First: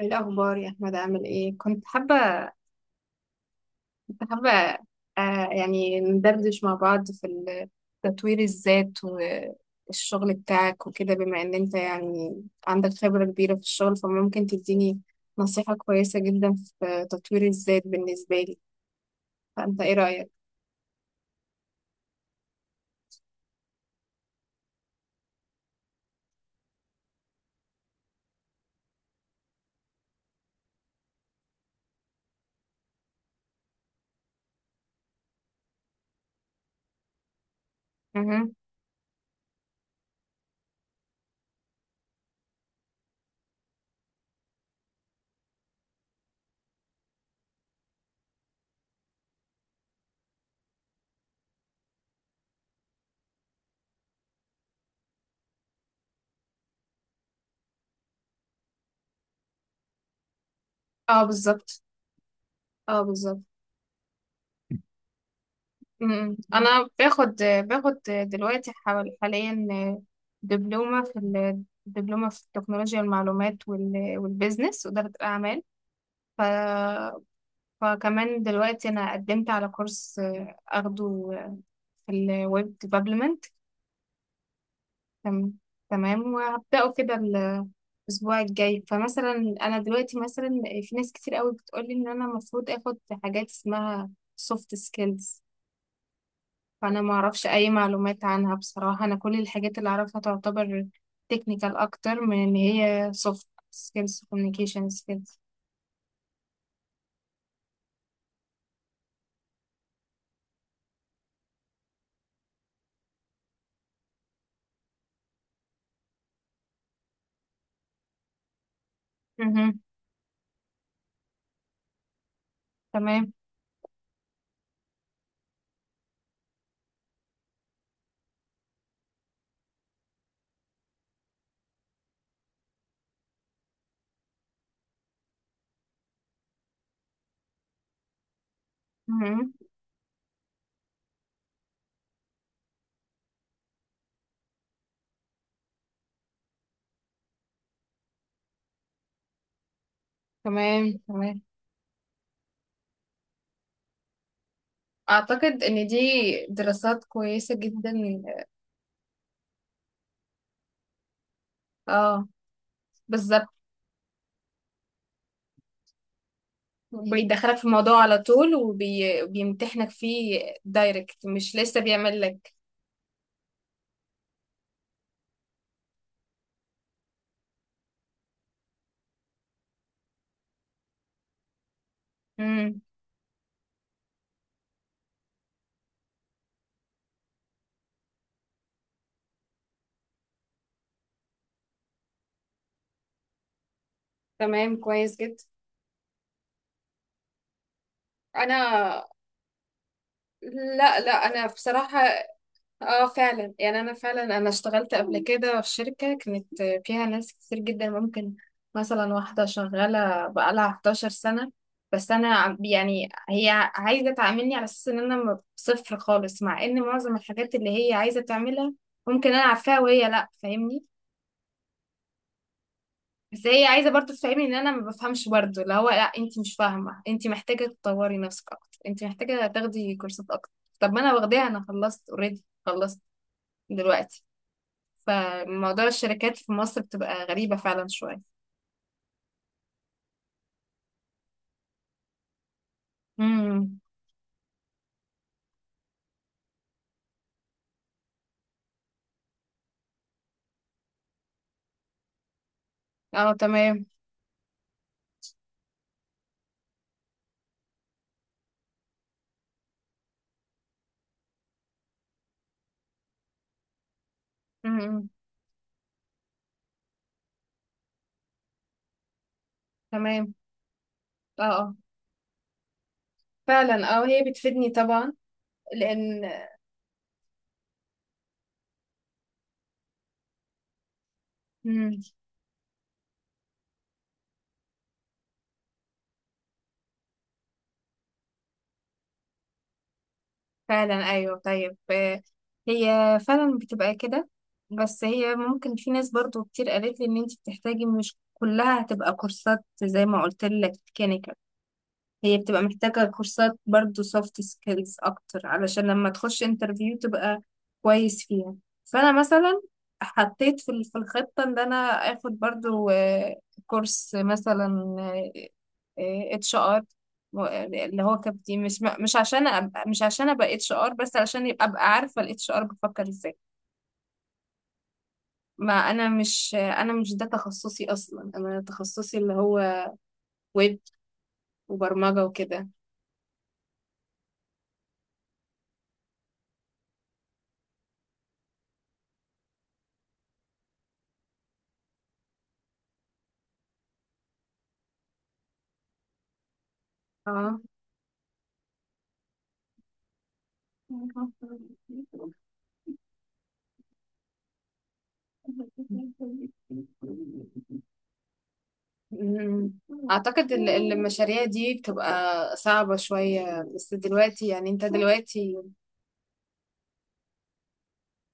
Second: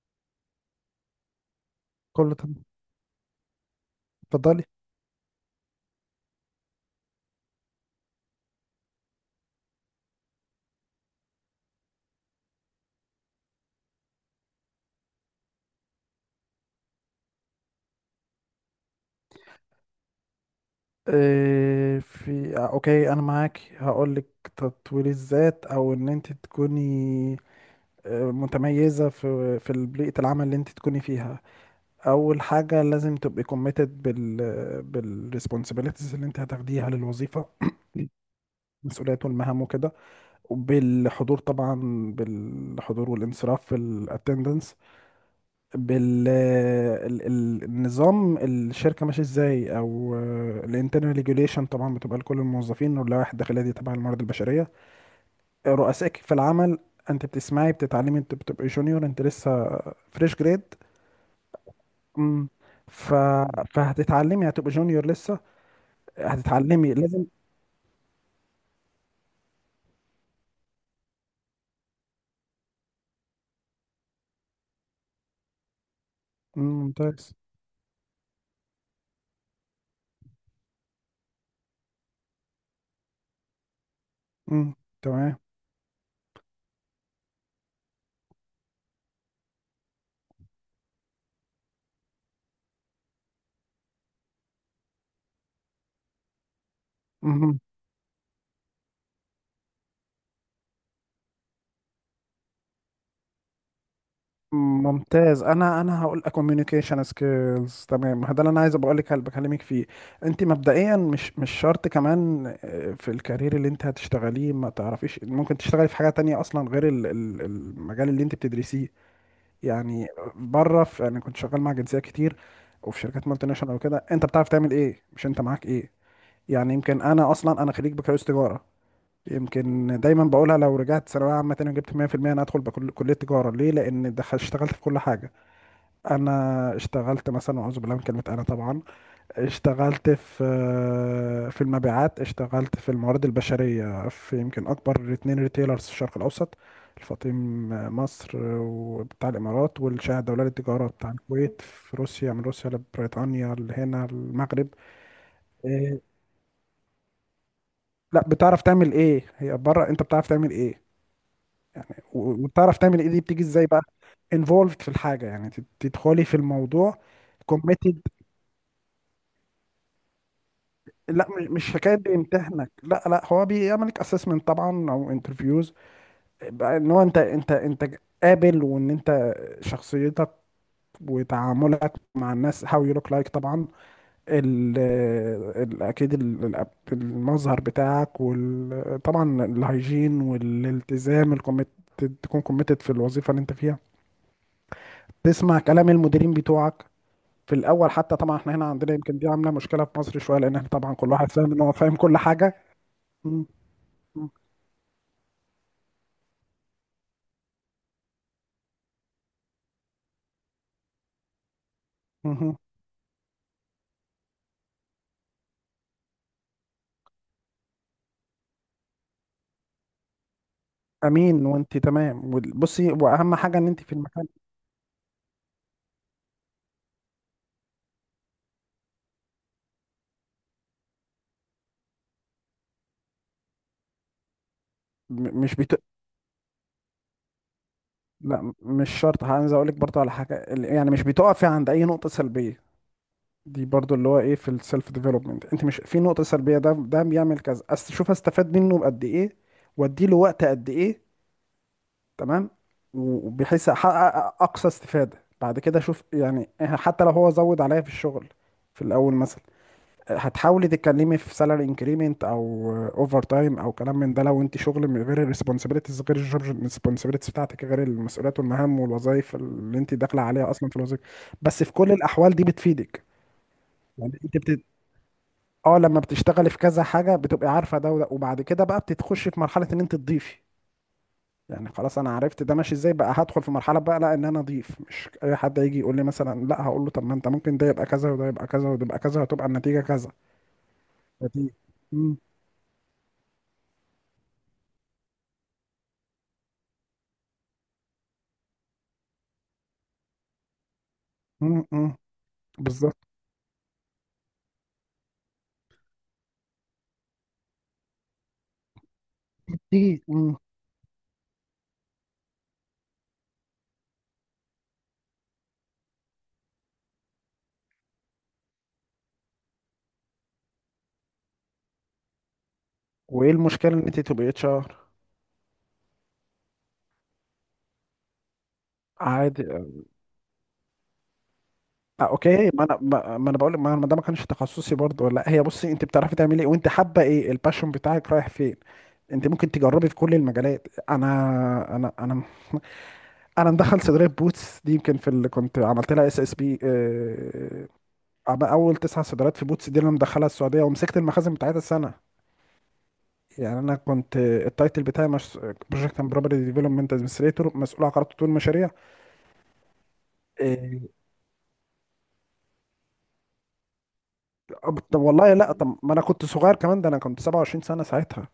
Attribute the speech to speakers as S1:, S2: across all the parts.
S1: ايه الاخبار يا احمد؟ عامل ايه؟ كنت
S2: كله
S1: حابه
S2: تمام.
S1: كنت حابه
S2: اتفضلي.
S1: يعني ندردش مع بعض تطوير الذات والشغل بتاعك وكده. بما ان انت يعني عندك خبره كبيره في الشغل، فممكن تديني نصيحه كويسه جدا في تطوير الذات بالنسبه لي. فانت ايه رايك؟
S2: إيه في آه، اوكي انا معاك هقول لك. تطوير الذات او ان انت تكوني متميزه في بيئه العمل اللي انت تكوني فيها. اول حاجه لازم تبقي كوميتد بالريسبونسابيلتيز اللي انت هتاخديها للوظيفه،
S1: مهم.
S2: المسؤوليات والمهام وكده، وبالحضور طبعا، بالحضور والانصراف في الاتندنس، بالنظام الشركة ماشي ازاي، او الانترنال ريجوليشن طبعا بتبقى لكل الموظفين، واللوائح الداخلية دي تبع الموارد البشرية. رؤسائك في العمل، انت بتسمعي بتتعلمي، انت بتبقي جونيور، انت لسه فريش جريد.
S1: اه بالظبط.
S2: امم
S1: اه
S2: ف...
S1: بالظبط.
S2: فهتتعلمي، هتبقى جونيور لسه،
S1: مم. انا
S2: هتتعلمي لازم.
S1: باخد دلوقتي حوالي حاليا دبلومه في التكنولوجيا والمعلومات والبيزنس واداره الاعمال. ف...
S2: مم، ممتاز.
S1: فكمان دلوقتي انا قدمت على كورس اخده في الويب ديفلوبمنت.
S2: امم، تمام.
S1: تم... تمام، وهبداه كده الاسبوع الجاي. فمثلا انا دلوقتي، مثلا، في ناس كتير قوي بتقولي ان انا المفروض اخد حاجات اسمها سوفت سكيلز. فانا ما اعرفش اي معلومات عنها بصراحه. انا كل الحاجات اللي اعرفها تعتبر تكنيكال اكتر من ان هي سوفت سكيلز، كوميونيكيشن سكيلز.
S2: ممتاز. انا هقول لك communication skills. تمام، ما ده اللي انا عايز ابقى لك بكلمك فيه. انت مبدئيا مش شرط كمان، في الكارير اللي انت هتشتغليه، ما تعرفيش ممكن تشتغلي في حاجه تانية اصلا غير المجال اللي انت بتدرسيه يعني. بره، انا كنت شغال مع جنسيات كتير وفي شركات
S1: تمام.
S2: مالتي ناشونال وكده. انت بتعرف تعمل ايه، مش انت معاك ايه. يعني يمكن انا اصلا، انا خريج بكالوريوس تجاره. يمكن دايما بقولها، لو رجعت ثانويه عامه تاني وجبت 100% انا ادخل بكل كليه تجاره، ليه؟ لان دخل اشتغلت في كل حاجه. انا اشتغلت مثلا، اعوذ بالله من كلمه انا طبعا،
S1: مهم.
S2: اشتغلت في المبيعات، اشتغلت في الموارد البشريه، في يمكن اكبر اتنين ريتيلرز في الشرق الاوسط، الفاطم مصر وبتاع الامارات، والشاهد الدولي للتجاره
S1: تمام،
S2: بتاع
S1: تمام.
S2: الكويت، في روسيا، من روسيا لبريطانيا لهنا المغرب.
S1: اعتقد ان دي
S2: إيه،
S1: دراسات كويسه جدا.
S2: لا، بتعرف تعمل ايه هي بره، انت بتعرف تعمل ايه.
S1: اه
S2: وبتعرف تعمل ايه دي بتيجي
S1: بالظبط.
S2: ازاي بقى. involved في الحاجه، يعني تدخلي في الموضوع.
S1: بيدخلك في
S2: committed.
S1: الموضوع على طول وبيمتحنك فيه دايركت،
S2: لا، مش
S1: مش
S2: مش
S1: لسه
S2: حكايه
S1: بيعمل لك.
S2: بيمتحنك، لا لا، هو بيعملك اسسمنت طبعا، او انترفيوز، بقى ان هو انت قابل، وان انت شخصيتك وتعاملك مع الناس، how
S1: مم.
S2: you look like طبعا. ال ال اكيد ال- ال- المظهر بتاعك، وطبعا الهيجين والالتزام الكوميت، تكون كوميتد في الوظيفه اللي انت فيها.
S1: تمام، كويس جدا.
S2: تسمع كلام المديرين بتوعك في الاول حتى، طبعا احنا هنا
S1: انا
S2: عندنا يمكن دي عامله مشكله في مصر شويه، لان احنا طبعا
S1: لا لا،
S2: كل واحد
S1: انا
S2: فاهم ان هو فاهم
S1: بصراحة
S2: كل حاجه.
S1: اه فعلا يعني،
S2: مم.
S1: انا اشتغلت قبل كده في شركة كانت فيها ناس كتير جدا. ممكن مثلا واحدة شغالة بقالها 11 سنة، بس انا
S2: مهم.
S1: يعني هي عايزة تعاملني على اساس ان انا صفر خالص، مع ان معظم الحاجات اللي هي عايزة تعملها ممكن انا عارفاها، وهي لا فاهمني.
S2: امين. وانت تمام، بصي، واهم
S1: بس
S2: حاجه
S1: هي
S2: ان انت
S1: عايزة
S2: في
S1: برضو
S2: المكان.
S1: تفهمني ان انا ما بفهمش، برضو اللي هو لا، انت مش فاهمة، انت محتاجة تطوري نفسك اكتر، انت محتاجة تاخدي كورسات اكتر. طب ما انا واخداها، انا خلصت اوريدي، خلصت دلوقتي.
S2: م- مش بت...
S1: فموضوع الشركات في مصر بتبقى غريبة فعلا شوية.
S2: لا، مش شرط، عايز اقول لك برضه على حاجه، يعني مش بتقفي عند اي نقطه سلبيه. دي
S1: امم.
S2: برضه اللي هو ايه، في السيلف ديفلوبمنت انت مش في نقطه سلبيه، ده ده بيعمل كذا. شوف استفاد منه بقد ايه، وادي له وقت قد ايه، تمام،
S1: اه
S2: وبحيث
S1: تمام.
S2: احقق اقصى استفاده. بعد كده شوف يعني حتى لو هو زود عليا في الشغل في الاول مثلا، هتحاولي تتكلمي في سالاري انكريمنت او اوفر تايم او كلام من ده، لو انت شغل من
S1: امم.
S2: غير الريسبونسابيلتيز، غير الجوب الريسبونسابيلتيز بتاعتك، غير المسؤوليات والمهام والوظائف اللي انت داخله
S1: تمام.
S2: عليها اصلا في الوظيفه.
S1: اه
S2: بس في
S1: اه.
S2: كل الاحوال دي بتفيدك.
S1: فعلا اه،
S2: يعني
S1: هي
S2: انت بت...
S1: بتفيدني طبعا.
S2: اه، لما
S1: لان
S2: بتشتغلي في كذا حاجه بتبقي عارفه ده وده، وبعد كده بقى بتتخشي في مرحله ان انت تضيفي. يعني خلاص،
S1: امم،
S2: انا عرفت ده ماشي ازاي، بقى هدخل في مرحله بقى، لا ان انا اضيف، مش اي حد يجي يقول لي مثلا، لا، هقول له طب ما انت ممكن ده يبقى كذا، وده يبقى كذا، وده يبقى كذا، وتبقى النتيجه كذا.
S1: فعلا ايوه.
S2: نتيجه.
S1: طيب
S2: امم.
S1: هي فعلا بتبقى كده. بس هي ممكن، في ناس برضو كتير قالت لي ان انت بتحتاجي مش كلها هتبقى كورسات زي ما قلت لك.
S2: امم.
S1: هي بتبقى
S2: بالظبط.
S1: محتاجة كورسات برضو soft skills أكتر، علشان لما تخش انترفيو تبقى كويس فيها. فأنا مثلا
S2: دي مم.
S1: حطيت في الخطة إن أنا آخد برضو، كورس مثلا HR، اللي هو كابتن. مش عشان أبقى مش عشان ابقى HR، بس علشان ابقى عارفه الHR بفكر
S2: وايه
S1: ازاي.
S2: المشكله ان انت تبقي اتش ار؟
S1: ما انا مش انا مش ده تخصصي اصلا. انا تخصصي اللي
S2: عادي.
S1: هو ويب وبرمجه
S2: اوكي، ما
S1: وكده.
S2: انا ما ما انا بقول، ما ما ده ما كانش تخصصي برضه، ولا هي، بصي، انت بتعرفي تعملي ايه، وانت حابه ايه، الباشون بتاعك رايح فين. انت ممكن تجربي في كل المجالات. انا مدخل صيدليه بوتس دي، يمكن في اللي كنت عملت لها اس اس بي،
S1: اه.
S2: اول تسع صيدليات في بوتس دي اللي انا مدخلها السعوديه، ومسكت المخازن بتاعتها السنه. يعني انا كنت التايتل بتاعي مش بروجكت اند بروبرتي ديفلوبمنت ادمنستريتور، مسؤول عن قرارات تطوير المشاريع.
S1: مم. أعتقد
S2: آه،
S1: المشاريع دي بتبقى صعبة شوية، بس دلوقتي يعني، أنت
S2: طب والله لا،
S1: دلوقتي
S2: طب ما انا كنت صغير كمان، ده انا كنت 27 سنة ساعتها.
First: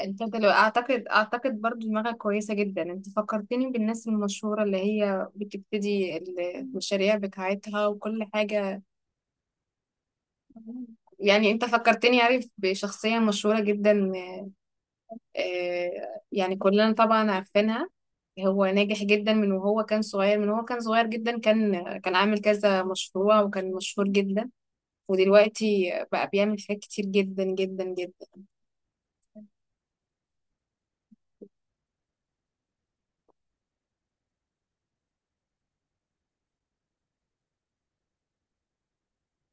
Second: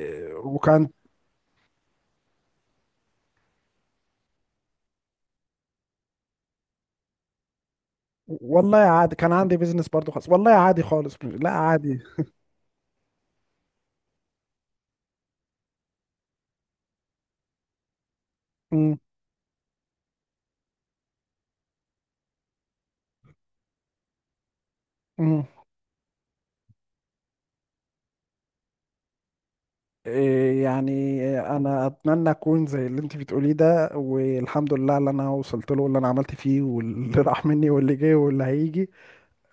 S1: أنت دلوقتي
S2: وكان،
S1: أعتقد برضو دماغك كويسة جدا. أنت فكرتني بالناس المشهورة اللي هي بتبتدي المشاريع بتاعتها وكل
S2: والله
S1: حاجة.
S2: عادي، كان عندي بيزنس برضو خالص. والله عادي خالص، لا
S1: يعني أنت
S2: عادي.
S1: فكرتني، عارف، بشخصية مشهورة جدا. آه، يعني كلنا طبعا عارفينها. هو
S2: امم.
S1: ناجح جدا من وهو كان صغير، من وهو كان صغير جدا. كان عامل كذا مشروع وكان مشهور جدا.
S2: امم.
S1: ودلوقتي بقى بيعمل حاجات كتير جدا جدا جدا.
S2: إيه يعني انا اتمنى اكون زي اللي انت بتقوليه ده، والحمد لله اللي انا وصلت له، واللي انا عملت فيه، واللي راح مني، واللي جه، واللي هيجي.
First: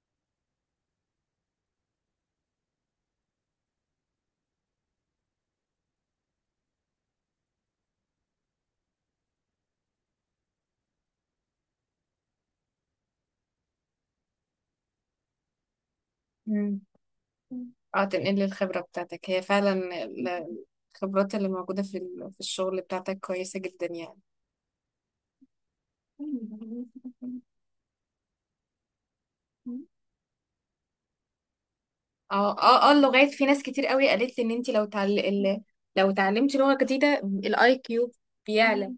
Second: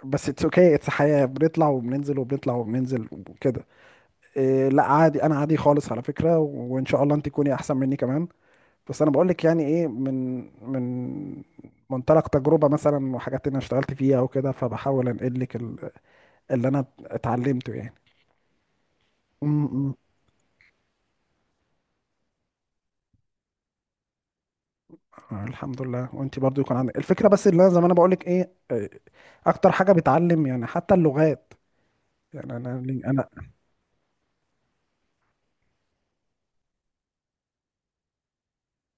S2: بس اتس اوكي، اتس حياة، بنطلع وبننزل وبنطلع وبننزل وكده. إيه لا عادي، انا عادي خالص على فكرة، وان شاء الله انت تكوني احسن مني كمان. بس انا بقول لك يعني ايه، من من منطلق تجربه مثلا، وحاجات انا اشتغلت فيها وكده، فبحاول انقل لك اللي
S1: مم.
S2: انا اتعلمته يعني.
S1: اه، تنقل الخبرة بتاعتك. هي فعلا
S2: امم.
S1: ال- الخبرات اللي موجودة في الشغل بتاعتك كويسة جدا يعني.
S2: الحمد لله. وانت برضو يكون عندك الفكره. بس اللي انا زي ما انا بقول لك ايه، اكتر حاجه بتعلم يعني حتى اللغات
S1: اه
S2: يعني. انا
S1: اه اه،
S2: انا
S1: اللغات. في ناس كتير قوي قالت لي ان انت لو اتعلمتي لغة جديدة الاي كيو بيعلى.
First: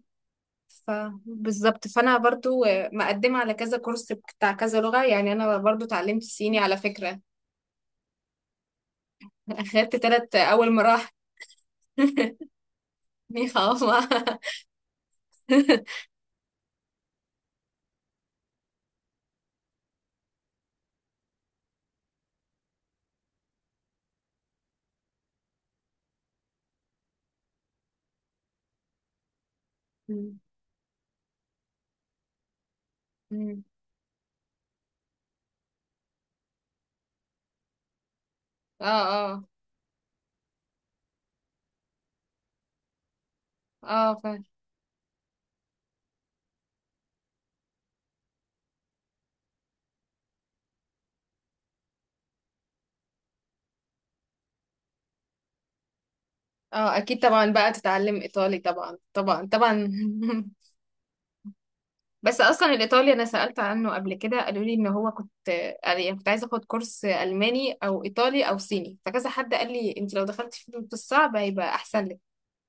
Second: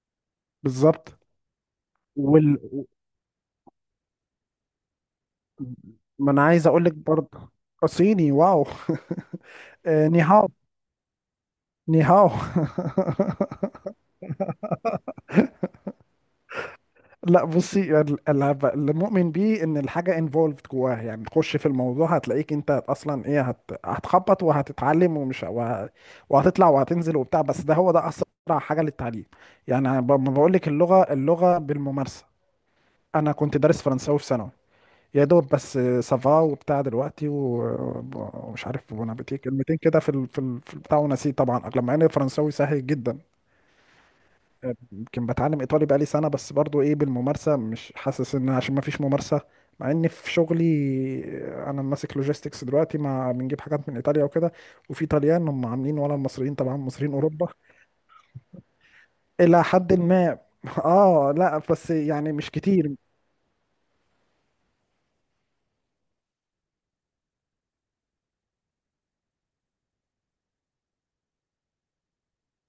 S1: ف
S2: بالظبط.
S1: بالظبط. فانا
S2: وال
S1: برضو مقدمة على كذا كورس بتاع كذا لغة. يعني انا برضو اتعلمت
S2: ما انا
S1: صيني
S2: عايز
S1: على
S2: اقول لك
S1: فكرة.
S2: برضه. صيني، واو
S1: اخدت تلت
S2: نيهاو.
S1: اول مراحل.
S2: نيهاو
S1: نيخاوما.
S2: لا بصي، اللي مؤمن بيه ان الحاجه انفولفد جواها، يعني تخش في الموضوع، هتلاقيك انت اصلا ايه، هتخبط وهتتعلم، وهتطلع وهتنزل وبتاع، بس ده هو ده اسرع حاجه للتعليم. يعني أنا ما
S1: مم.
S2: بقول لك، اللغه اللغه بالممارسه. انا كنت
S1: مم.
S2: دارس فرنساوي في ثانوي، يا دوب بس، سافا وبتاع دلوقتي، ومش
S1: اه
S2: عارف بونابتيه،
S1: اه
S2: كلمتين كده في البتاع، ونسيت طبعا، لما ان الفرنساوي سهل جدا.
S1: اه، فاهم.
S2: يمكن بتعلم ايطالي بقالي سنه، بس برضو ايه بالممارسه، مش حاسس ان عشان ما فيش ممارسه، مع ان في شغلي انا ماسك لوجيستكس دلوقتي، ما بنجيب حاجات من ايطاليا وكده، وفي طليان هم عاملين، ولا المصريين طبعا،
S1: اه
S2: مصريين
S1: اكيد طبعا،
S2: اوروبا
S1: بقى تتعلم ايطالي، طبعا طبعا
S2: الى
S1: طبعا.
S2: حد ما. اه لا، بس يعني
S1: بس
S2: مش
S1: اصلا
S2: كتير.
S1: الايطالي انا سألت عنه قبل كده، قالوا لي ان هو كنت، يعني كنت عايزه اخد كورس الماني او ايطالي او صيني. فكذا حد قال لي انت لو دخلتي في الصعب هيبقى احسن لك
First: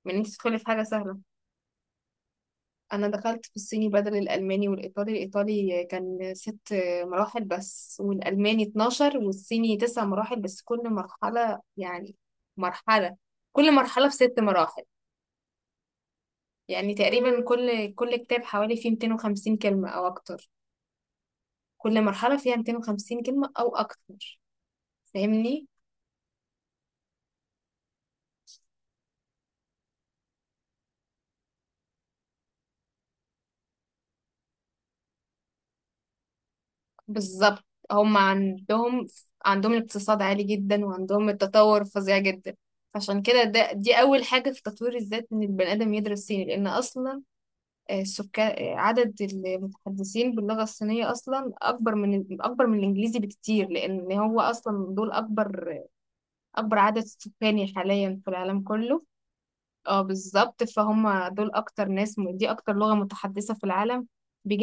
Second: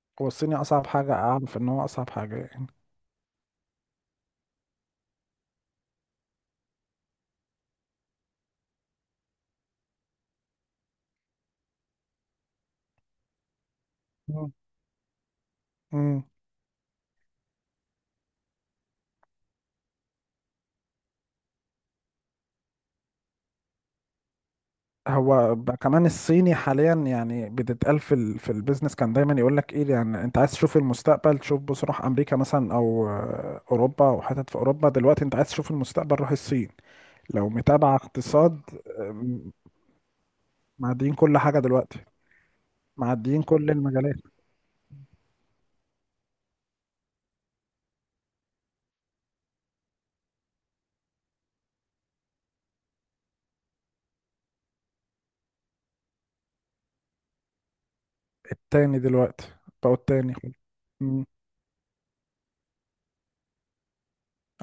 S1: من ان
S2: هو
S1: انت
S2: الصيني
S1: تدخلي في حاجه
S2: اصعب حاجه
S1: سهله.
S2: اعرف، ان هو اصعب حاجه يعني.
S1: انا دخلت في الصيني بدل الالماني الايطالي كان ست مراحل بس، والالماني 12، والصيني تسع مراحل بس. كل مرحله يعني مرحله كل مرحله بست مراحل.
S2: مم.
S1: يعني تقريبا كل كتاب حوالي فيه 250 كلمه او اكتر. كل مرحله فيها 250 كلمه او اكتر.
S2: هو
S1: فاهمني.
S2: بقى كمان الصيني حاليا يعني بتتقال في البيزنس، كان دايما يقول لك ايه يعني، انت عايز تشوف المستقبل، تشوف بص روح امريكا مثلا، او اوروبا، او حتت في اوروبا. دلوقتي انت عايز تشوف المستقبل، روح الصين. لو
S1: بالظبط.
S2: متابع
S1: هم
S2: اقتصاد.
S1: عندهم
S2: آم،
S1: عندهم الاقتصاد عالي جدا،
S2: معديين
S1: وعندهم
S2: كل حاجة
S1: التطور
S2: دلوقتي،
S1: فظيع جدا. عشان
S2: معديين
S1: كده
S2: كل
S1: دي
S2: المجالات.
S1: أول حاجة في تطوير الذات، إن البني آدم يدرس صيني. لأن أصلا السكان، عدد المتحدثين باللغة الصينية أصلا أكبر من الإنجليزي بكتير، لأن هو أصلا دول أكبر عدد سكاني حاليا في العالم
S2: التاني
S1: كله.
S2: دلوقتي، بقوا
S1: اه
S2: التاني.
S1: بالظبط.
S2: مم.
S1: فهم دول أكتر ناس، دي أكتر لغة متحدثة في العالم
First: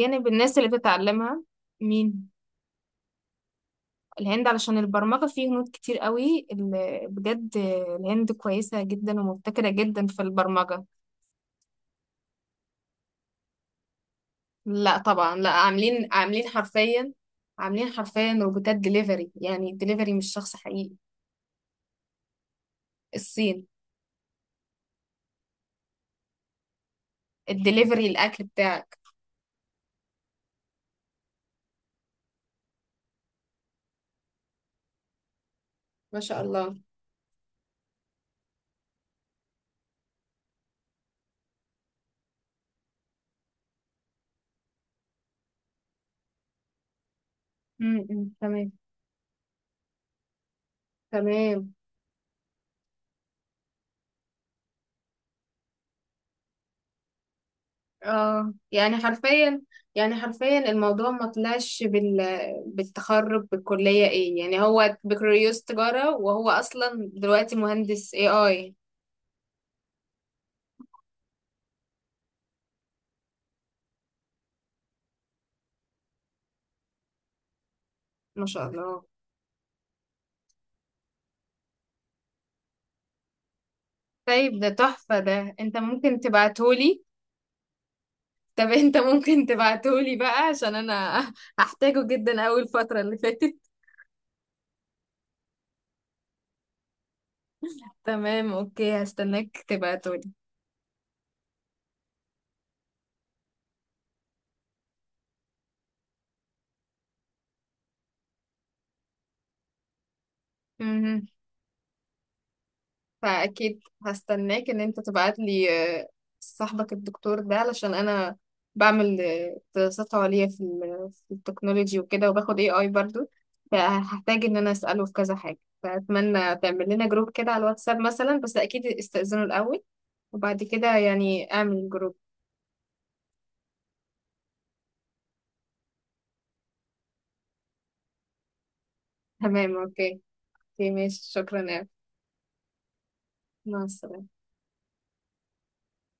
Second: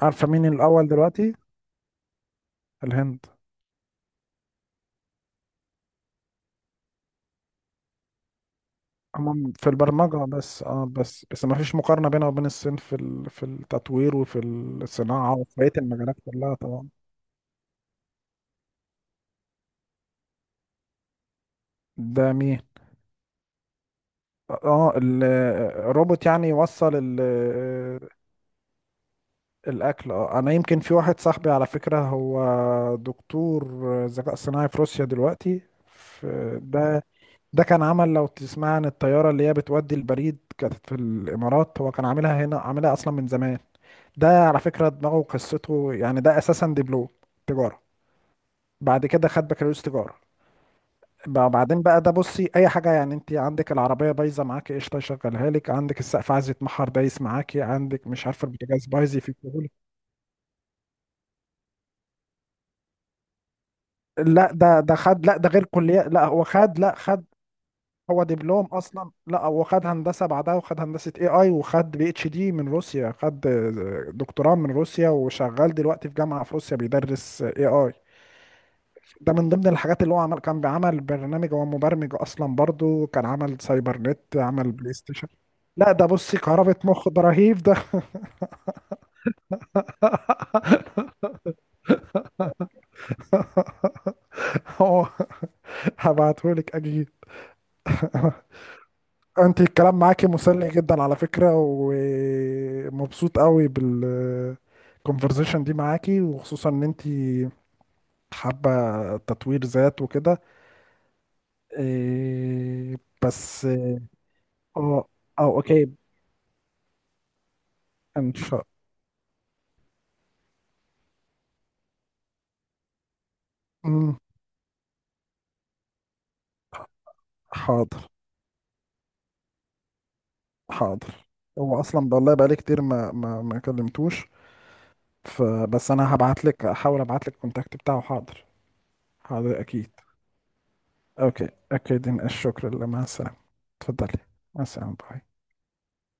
S2: عارفة مين
S1: الناس اللي
S2: الاول دلوقتي؟
S1: بتتعلمها. مين؟
S2: الهند.
S1: الهند، علشان البرمجة فيه هنود كتير قوي بجد. الهند كويسة جدا
S2: هم في
S1: ومبتكرة جدا
S2: البرمجة
S1: في
S2: بس، اه
S1: البرمجة.
S2: بس ما فيش مقارنة بينها وبين الصين في التطوير، وفي
S1: لا طبعا،
S2: الصناعة،
S1: لا،
S2: وفي بقية
S1: عاملين
S2: المجالات
S1: عاملين
S2: كلها طبعا.
S1: حرفيا، عاملين حرفيا روبوتات دليفري. يعني الدليفري مش شخص حقيقي.
S2: ده مين؟
S1: الصين.
S2: اه الروبوت، يعني يوصل
S1: الدليفري الأكل بتاعك.
S2: الأكل؟ اه أنا يمكن في واحد صاحبي على فكرة، هو دكتور ذكاء صناعي في روسيا دلوقتي.
S1: ما شاء الله.
S2: ده ده كان عمل، لو تسمع عن الطيارة اللي هي بتودي البريد كانت في الإمارات، هو كان عاملها هنا، عاملها أصلا من زمان. ده على فكرة دماغه وقصته، يعني ده أساسا دبلوم تجارة،
S1: امم، تمام.
S2: بعد كده خد بكالوريوس تجارة،
S1: تمام.
S2: بعدين بقى ده، بصي أي حاجة يعني، أنت عندك العربية بايظة معاكي قشطة يشغلها لك، عندك السقف عايز يتمحر دايس معاكي، عندك مش عارفة
S1: اه،
S2: البوتاجاز
S1: يعني
S2: بايظ
S1: حرفيا
S2: يفكهولك.
S1: يعني حرفيا الموضوع ما طلعش بالتخرج، بالكلية. ايه
S2: لا
S1: يعني،
S2: ده
S1: هو
S2: خد، لا ده
S1: بكالوريوس
S2: غير كلية،
S1: تجارة
S2: لا هو
S1: وهو
S2: خد، لا
S1: اصلا
S2: خد،
S1: دلوقتي مهندس
S2: هو
S1: اي
S2: دبلوم
S1: اي
S2: اصلا، لا هو خد هندسه بعدها، وخد هندسه اي اي، وخد بي اتش دي من روسيا، خد دكتوراه من روسيا، وشغال دلوقتي في جامعه في روسيا بيدرس اي اي.
S1: ما شاء الله.
S2: ده من ضمن الحاجات اللي هو عمل، كان بيعمل برنامج، هو مبرمج اصلا برضو، كان عمل سايبر نت،
S1: طيب ده
S2: عمل بلاي
S1: تحفة،
S2: ستيشن.
S1: ده انت
S2: لا ده
S1: ممكن
S2: بصي كهربة
S1: تبعتهولي؟
S2: مخ، ده رهيب ده.
S1: طب انت ممكن تبعتهولي بقى، عشان انا هحتاجه جدا اول فترة اللي فاتت.
S2: هو هبعتهولك اكيد.
S1: تمام اوكي، هستناك
S2: انت الكلام معاكي
S1: تبعتهولي.
S2: مسلي جدا على فكرة، ومبسوط قوي بالكونفرزيشن دي معاكي، وخصوصا ان انت حابة تطوير ذات وكده.
S1: مهم.
S2: إيه. بس
S1: فاكيد
S2: اه.
S1: هستناك ان انت
S2: اه.
S1: تبعتلي.
S2: اوكي.
S1: آه، صاحبك الدكتور ده، علشان
S2: ان
S1: انا
S2: شاء.
S1: بعمل دراسات عليا في التكنولوجي وكده، وباخد AI برضو.
S2: مم،
S1: فهحتاج ان انا اسأله في كذا حاجة. فأتمنى تعمل لنا جروب كده على الواتساب
S2: حاضر.
S1: مثلا، بس أكيد استأذنه الأول وبعد كده
S2: حاضر.
S1: يعني
S2: هو
S1: اعمل
S2: اصلا
S1: جروب.
S2: والله بقالي كتير ما ما ما كلمتوش. فبس انا هبعت لك، احاول ابعت لك الكونتاكت بتاعه. حاضر. حاضر
S1: تمام،
S2: اكيد.
S1: اوكي. اوكي ماشي،
S2: اوكي
S1: شكرا يا.
S2: اكيد، الشكر لله، مع السلامة.
S1: مع
S2: اتفضلي.
S1: السلامة.
S2: مع السلامة، باي.